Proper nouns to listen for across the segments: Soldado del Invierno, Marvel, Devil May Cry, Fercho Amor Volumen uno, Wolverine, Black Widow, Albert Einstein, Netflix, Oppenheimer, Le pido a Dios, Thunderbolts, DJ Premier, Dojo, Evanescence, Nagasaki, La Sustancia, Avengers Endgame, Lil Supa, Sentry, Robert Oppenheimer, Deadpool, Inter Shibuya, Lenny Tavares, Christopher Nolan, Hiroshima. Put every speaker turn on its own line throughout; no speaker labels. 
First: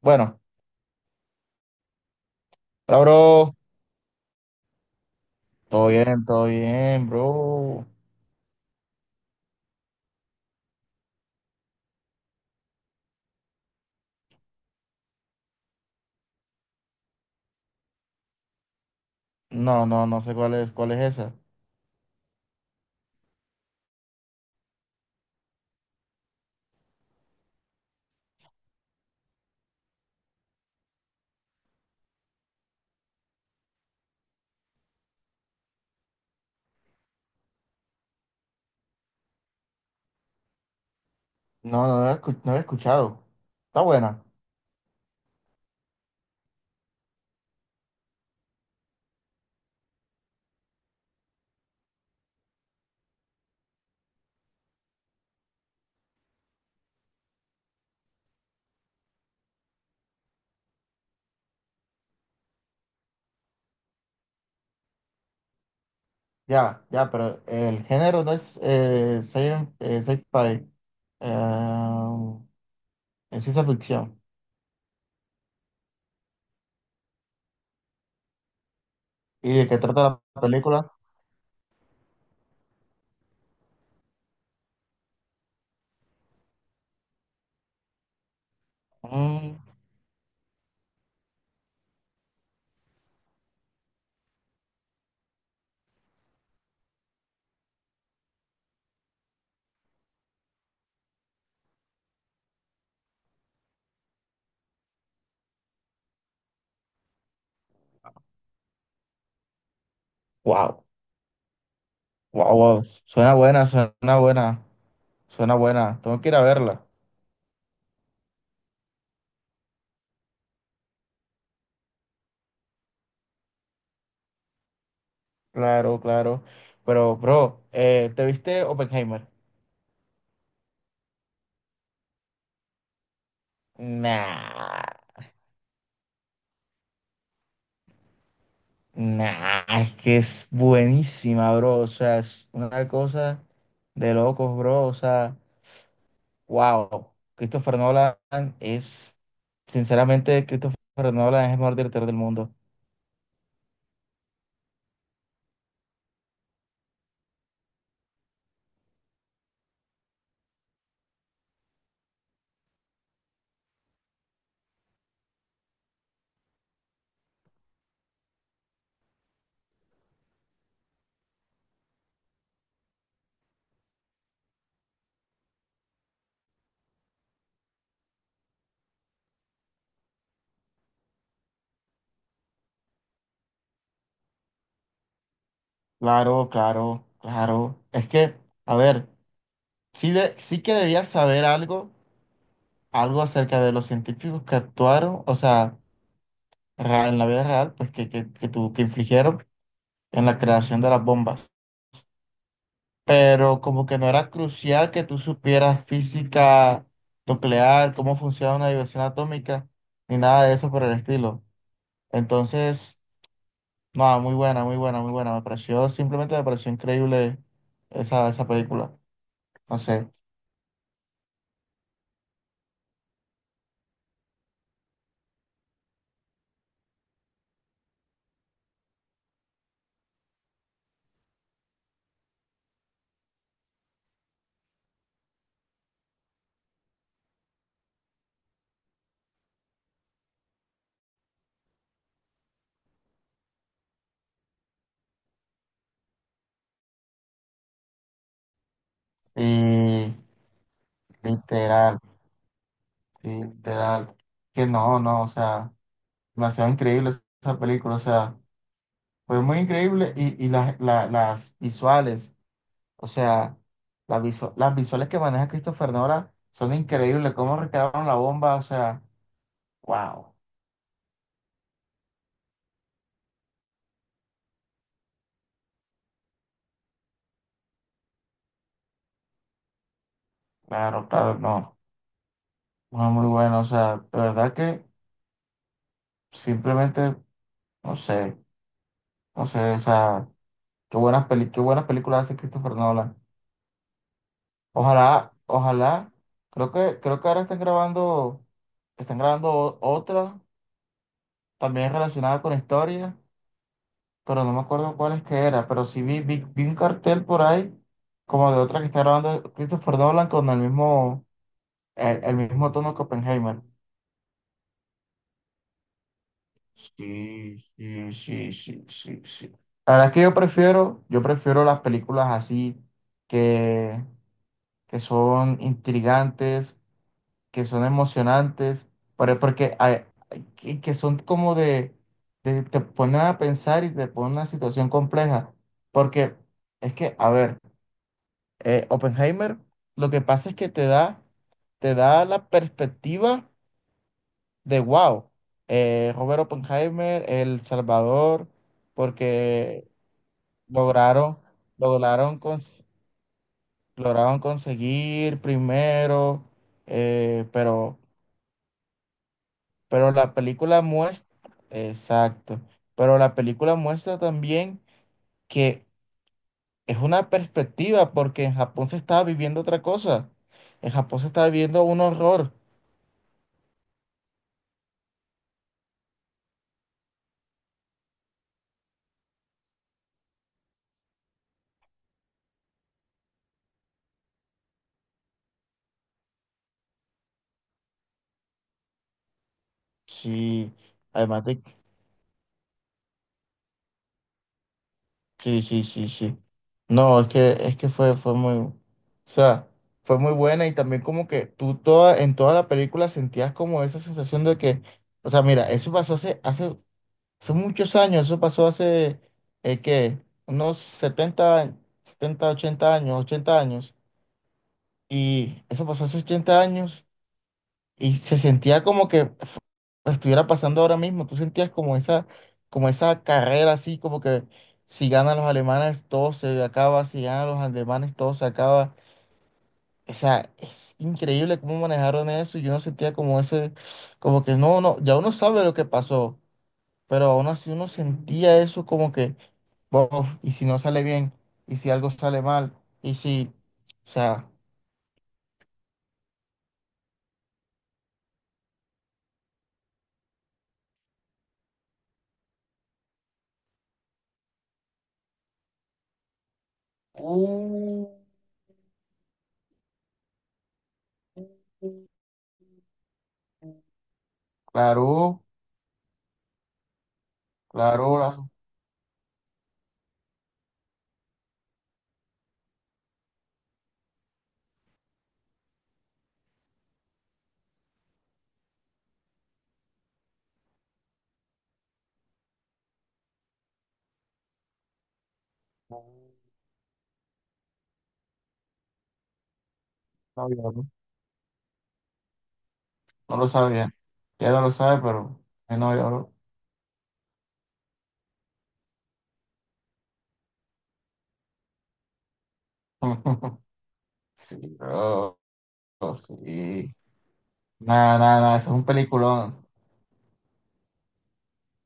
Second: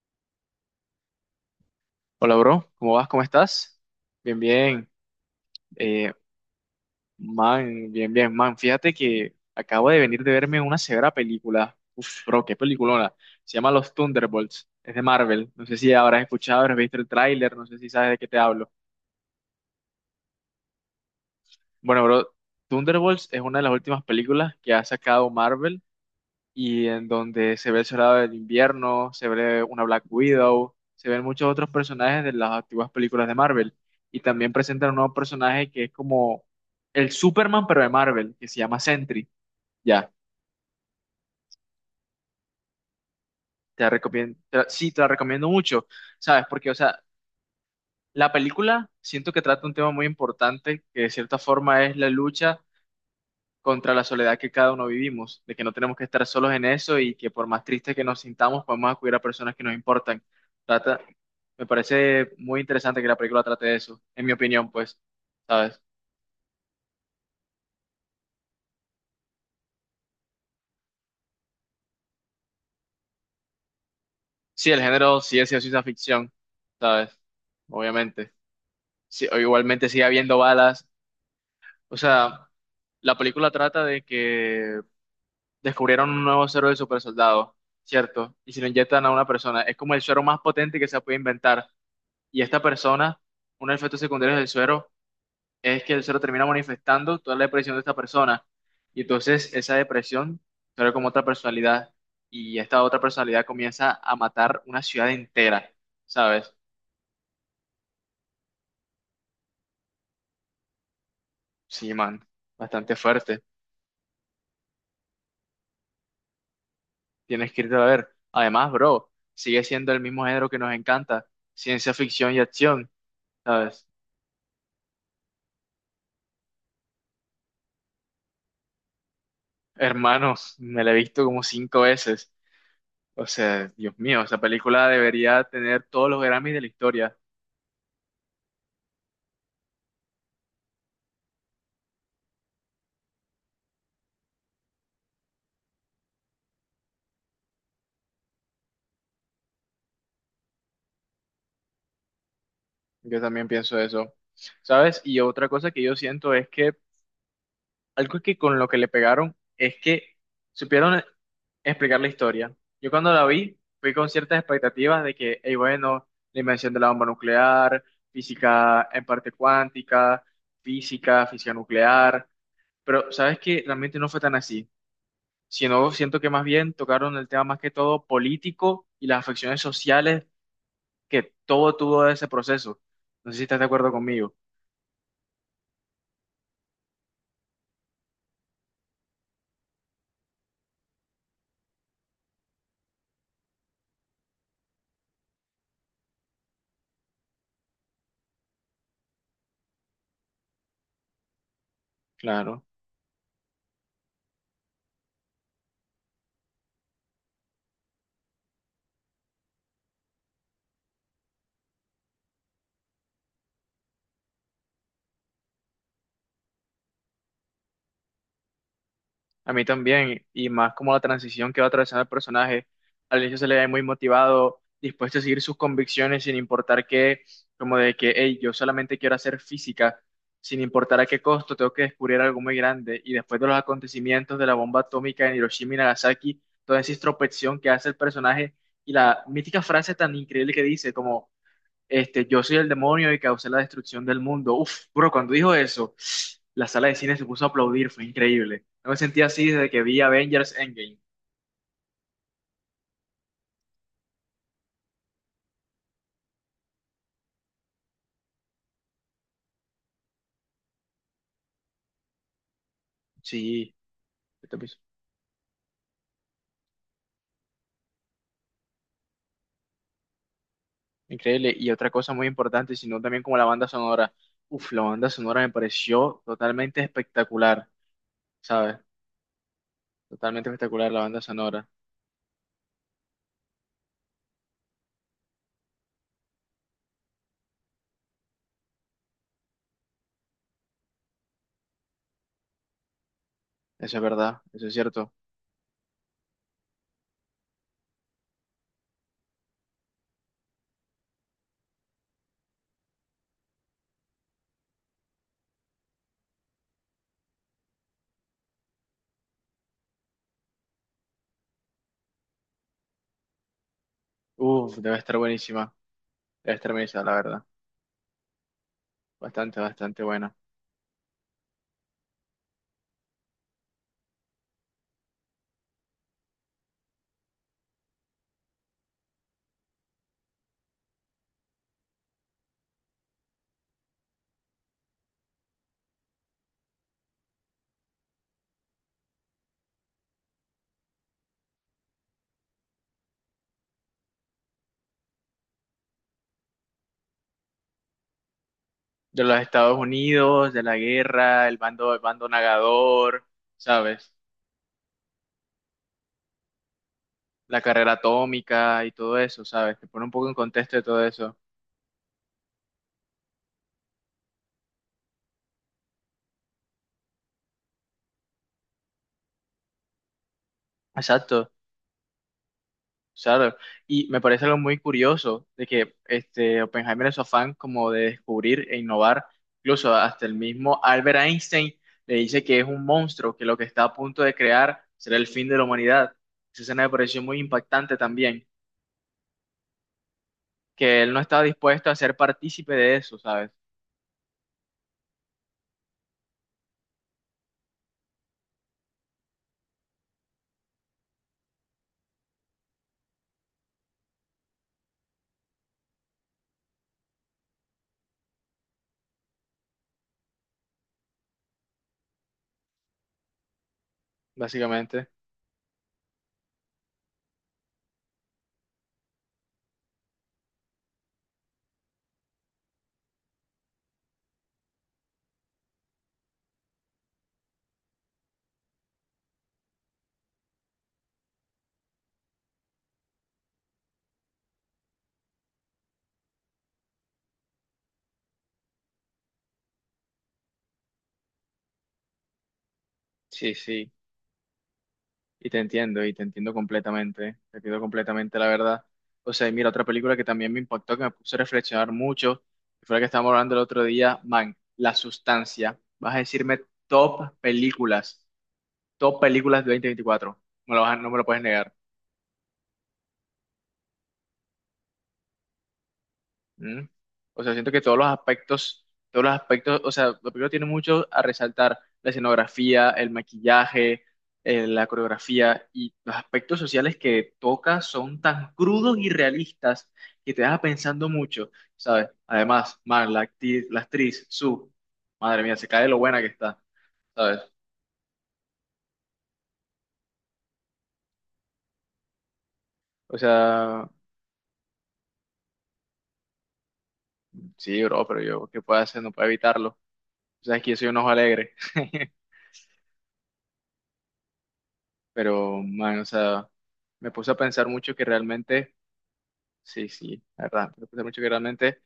Bueno,
Hola, bro. ¿Cómo
hola,
vas? ¿Cómo
bro.
estás? Bien, bien. Eh,
Todo bien, bro.
man, bien, bien, man. Fíjate que acabo de venir de verme una severa película. Uf, bro, qué peliculona. Se llama Los Thunderbolts. Es de Marvel. No sé si habrás escuchado, habrás visto el tráiler, no sé si sabes de qué te hablo.
No, no, no sé cuál es esa.
Bueno, bro, Thunderbolts es una de las últimas películas que ha sacado Marvel y en donde se ve el Soldado del Invierno, se ve una Black Widow, se ven muchos otros personajes de las antiguas películas de Marvel. Y también presentan un nuevo personaje que es como el Superman, pero de Marvel, que se llama Sentry. Ya,
No, no, no, no he escuchado. Está
te la
buena.
recomiendo, sí, te la recomiendo mucho, ¿sabes? Porque, o sea, la película siento que trata un tema muy importante, que de cierta forma es la lucha contra la soledad que cada uno vivimos, de que no tenemos que estar solos en eso y que por más tristes que nos sintamos, podemos acudir a personas que nos importan. Trata, Me parece muy interesante que la película trate de eso, en mi opinión, pues, ¿sabes?
Ya, ya, pero el género no es sci-fi. eh, es ciencia ficción.
Sí, el género sigue siendo ciencia ficción, ¿sabes? Obviamente. Sí, o
¿Y de qué
igualmente sigue
trata
habiendo
la
balas.
película?
O sea, la película trata de que descubrieron un nuevo suero de supersoldado, ¿cierto? Y se lo inyectan a una
Mm.
persona. Es como el suero más potente que se puede inventar y esta persona, uno de los efectos secundarios del suero es que el suero termina manifestando toda la depresión de esta persona. Y entonces esa depresión se ve como otra personalidad y esta otra personalidad comienza a matar una ciudad entera, ¿sabes?
Wow,
Sí, man,
wow, wow.
bastante
Suena
fuerte.
buena, suena buena, suena buena. Tengo que ir a verla.
Tienes que irte a ver. Además, bro, sigue siendo el mismo género que nos encanta, ciencia ficción y acción, ¿sabes?
Claro, claro. Pero, bro, ¿te viste Oppenheimer?
Hermanos, me la he visto como cinco veces. O sea, Dios mío, esa
Nah.
película debería tener todos los Grammys de la historia.
Nah, es que es buenísima, bro. O sea, es una cosa de locos, bro. O sea, wow. Christopher Nolan es, sinceramente, Christopher Nolan es el mejor director del mundo.
Yo también pienso eso, ¿sabes? Y otra cosa que yo siento es que algo que con lo que le pegaron es que supieron explicar la historia. Yo cuando la vi fui con ciertas expectativas de que, hey, bueno, la invención de la bomba nuclear, física en parte cuántica, física nuclear, pero ¿sabes que realmente no fue tan así, sino siento que más bien tocaron el tema más que todo político y las afecciones sociales que todo tuvo ese proceso. No sé si estás de acuerdo conmigo.
Claro, claro, claro. Es que, a ver, sí, sí que debías saber algo acerca de los científicos que actuaron, o sea, en la vida real, pues que infligieron en la creación de las bombas.
Claro.
Pero como que no era crucial que tú supieras física nuclear, cómo funciona una división atómica, ni nada de eso por el estilo. Entonces, no, muy buena, muy buena, muy buena. Me pareció, simplemente me pareció increíble esa película.
A mí
No sé.
también, y más como la transición que va atravesando el personaje. Al inicio se le ve muy motivado, dispuesto a seguir sus convicciones sin importar qué, como de que, hey, yo solamente quiero hacer física, sin importar a qué costo, tengo que descubrir algo muy grande. Y después de los acontecimientos de la bomba atómica en Hiroshima y Nagasaki, toda esa introspección que hace el personaje y la mítica frase tan increíble que dice, como, este, yo soy el demonio y causé la destrucción del mundo. Uf, bro, cuando dijo eso, la sala de cine se puso a aplaudir, fue increíble. No me sentía así desde que vi
Y
Avengers Endgame.
literal, literal. Que no, no, o sea, demasiado increíble esa película. O sea, fue muy increíble y las visuales. O sea,
Sí, este
las
episodio,
visuales que maneja Christopher Nolan son increíbles. Cómo recrearon la bomba, o sea, wow.
increíble. Y otra cosa muy importante, sino también como la banda sonora. Uf, la banda sonora me pareció totalmente espectacular, ¿sabes? Totalmente espectacular la
Claro,
banda
claro,
sonora.
no. No, muy bueno. O sea, de verdad que simplemente, no sé, no sé, o sea, qué buenas películas hace Christopher Nolan.
Eso es verdad, eso es cierto.
Ojalá, ojalá. Creo que ahora están grabando otra también relacionada con historia. Pero no me acuerdo cuál es que era, pero sí vi un cartel por ahí, como de otra que está grabando Christopher Nolan con el mismo tono que Oppenheimer.
Uf, debe estar buenísima, la verdad.
Sí, sí, sí, sí, sí, sí.
Bastante,
La
bastante
verdad es que
buena.
yo prefiero las películas así, que, que son intrigantes, que son emocionantes, pero- porque hay- que son como de te ponen a pensar y te ponen en una situación compleja, porque es que, a ver. Oppenheimer, lo que pasa es que te da la perspectiva de wow, Robert Oppenheimer, El Salvador,
De los Estados
porque
Unidos, de la
lograron,
guerra, el bando
lograron, cons-
nagador, ¿sabes?
lograron conseguir primero,
La carrera
pero,
atómica y todo eso, ¿sabes? Te pone
pero
un poco en
la
contexto de
película
todo
muestra,
eso.
exacto, pero la película muestra también que es una perspectiva, porque en Japón se estaba viviendo otra cosa, en Japón se estaba
Exacto,
viviendo un horror.
claro. Y me parece algo muy curioso de que este Oppenheimer es su afán como de descubrir e innovar, incluso hasta el mismo Albert Einstein le dice que es un monstruo, que lo que está a punto de crear será el fin de la humanidad. Esa escena me pareció muy impactante también,
Sí,
que él no estaba
además de,
dispuesto a ser partícipe de eso, ¿sabes?
sí, sí, sí, sí. No, es que fue muy, o sea, fue muy buena y también como que en toda la película sentías como esa sensación de que, o sea, mira, eso pasó hace muchos años, eso pasó hace, ¿qué? Unos setenta 80 años, 80 años,
Básicamente.
y eso pasó hace 80 años y se sentía como que estuviera pasando ahora mismo. Tú sentías como esa carrera así, como que si ganan los alemanes todo se acaba, si ganan los alemanes todo se acaba. O sea, es increíble cómo manejaron eso. Y yo no sentía como ese, como que no, no, ya uno sabe lo que pasó, pero aún así uno sentía eso como que, Bof, y si no sale bien, y si algo sale mal, y si,
Sí, sí,
o sea,
y te entiendo completamente, la verdad. O sea, y mira, otra película que también me impactó, que me puso a reflexionar mucho, que fue la que estábamos hablando el otro día, man, La Sustancia. Vas a decirme top películas, top películas de 2024. Me lo vas a- no me lo puedes negar.
claro,
¿Mm? O sea, siento que
claro.
todos los aspectos, o sea, lo primero tiene mucho a resaltar, la escenografía, el maquillaje, la coreografía y los aspectos sociales que toca son tan crudos y realistas que te deja pensando mucho, ¿sabes? Además, Mar, la actriz, su, madre mía, se cae de lo buena que está, ¿sabes?
la-
O
No lo
sea,
sabía. Ya no lo sabe, pero mi novia, bro.
sí, bro, pero yo, ¿qué puedo hacer? No puedo evitarlo. O sea, es que yo soy un ojo alegre.
Sí, bro.
Pero, man, o sea,
Sí.
me puse a pensar mucho que
Nada, nada, nada. Eso
realmente,
es un peliculón.
sí, sí, la verdad, me puse a pensar mucho que realmente,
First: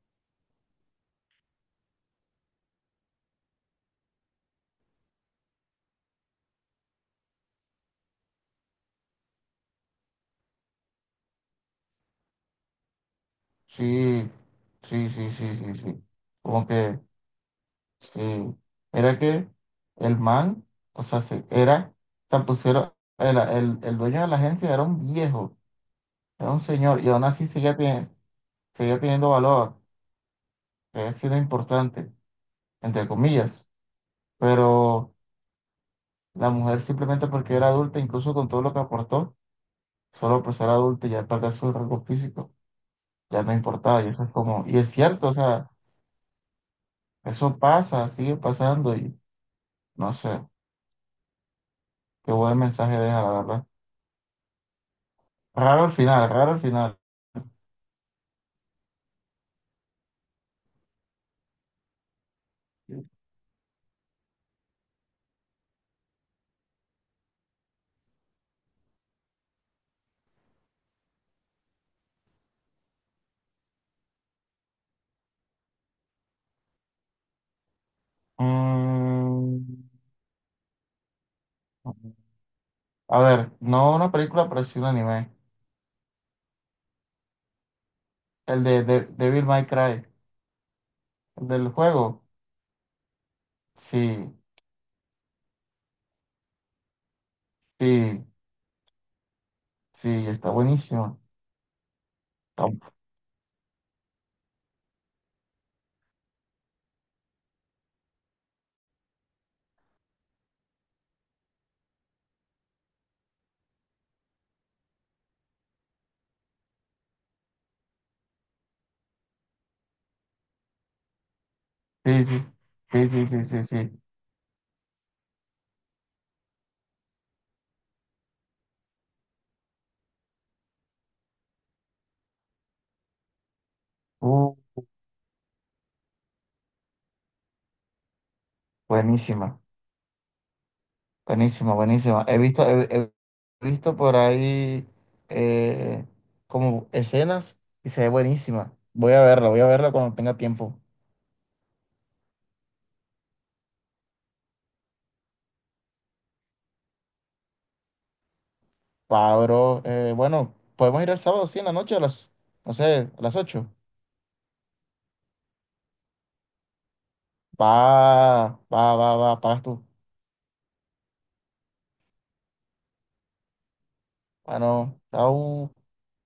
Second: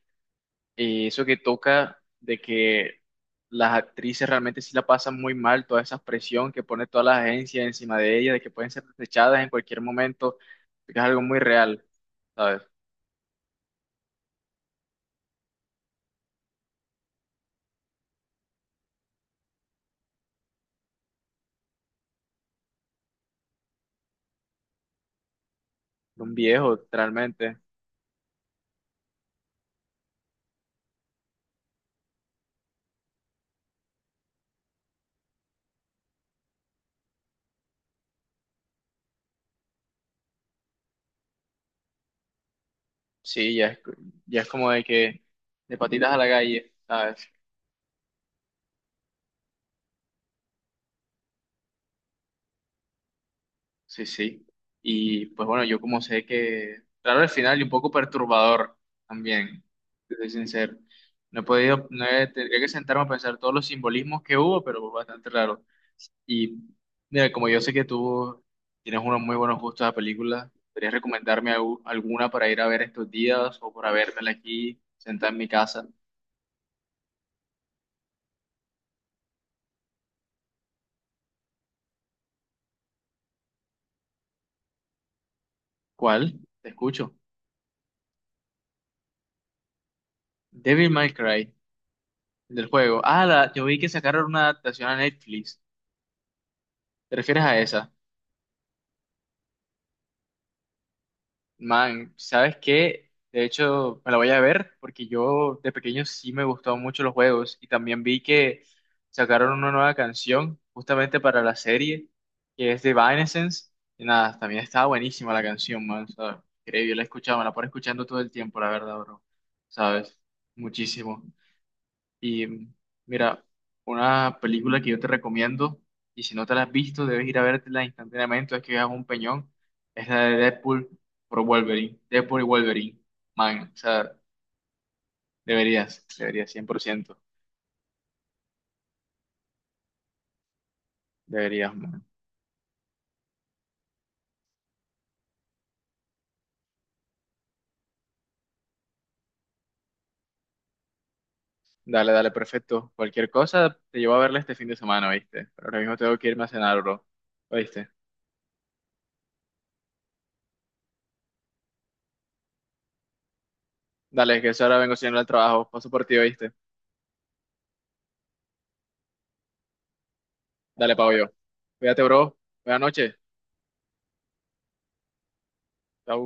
y eso que toca de que las actrices realmente sí la pasan muy mal, toda esa presión que pone toda la agencia encima de ellas, de que pueden ser desechadas en cualquier momento, que es algo muy real, ¿sabes?
Sí, sí, sí, sí, sí, sí. Como que, sí. Era que el man, o sea, era, tan pusieron, el dueño de la agencia era un viejo,
Un
era un
viejo,
señor, y aún así
realmente,
seguía teniendo valor, seguía siendo importante, entre comillas. Pero la mujer simplemente porque era adulta, incluso con todo lo que aportó, solo por ser adulto y ya perder su rasgo físico, ya no
sí,
importaba. Y eso es
ya es
como,
como
y
de
es
que
cierto, o sea,
de patitas a la calle, ¿sabes?
eso pasa, sigue pasando y no sé, qué buen mensaje deja, la verdad.
Sí, sí. Y pues bueno, yo
Raro al
como sé
final, raro al
que,
final.
claro, al final y un poco perturbador también, te soy sincero. No he podido, no he, Tendría que sentarme a pensar todos los simbolismos que hubo, pero fue bastante raro. Y mira, como yo sé que tú tienes unos muy buenos gustos de películas, ¿podrías recomendarme alguna para ir a ver estos días o para vérmela aquí, sentada en mi casa?
Mm, a ver, no una película, pero sí un anime.
¿Cuál? Te escucho.
El de Devil May Cry,
Devil May
el
Cry,
del juego.
del juego. Ah, la, yo vi que sacaron
Sí,
una adaptación a Netflix. ¿Te refieres a esa?
sí, sí, está buenísimo.
Man, ¿sabes
Está-
qué? De hecho, me la voy a ver porque yo de pequeño sí me gustaban mucho los juegos y también vi que sacaron una nueva canción justamente para la serie que es de Evanescence y nada, también estaba buenísima la canción, man, o sea, increíble, la he escuchado, me la pone escuchando todo el tiempo, la verdad, bro, ¿sabes? Muchísimo.
Sí, sí,
Y mm,
sí, sí,
mira,
sí, sí, sí.
una película que yo te recomiendo, y si no te la has visto, debes ir a vértela instantáneamente, es que veas un peñón, es la de Deadpool por Wolverine, Deadpool y Wolverine, man, o sea,
Uh,
deberías, deberías, 100%
Buenísima. Buenísima,
deberías, man.
buenísima. He visto, he visto por ahí eh, como escenas y se ve buenísima. Voy a verla cuando tenga tiempo.
Dale, dale, perfecto. Cualquier cosa te llevo a verla este fin de semana, ¿viste? Pero ahora mismo tengo que irme a cenar, bro, viste.
Pablo, bueno, podemos ir el sábado, sí, en la noche, a las, no sé, a las 8.
Dale, que eso ahora vengo siguiendo al trabajo, paso por ti, ¿oíste?
Va, va, va, va, pagas tú.
Dale, pago yo. Cuídate, bro. Buenas noches.
Bueno, chao.
Chau.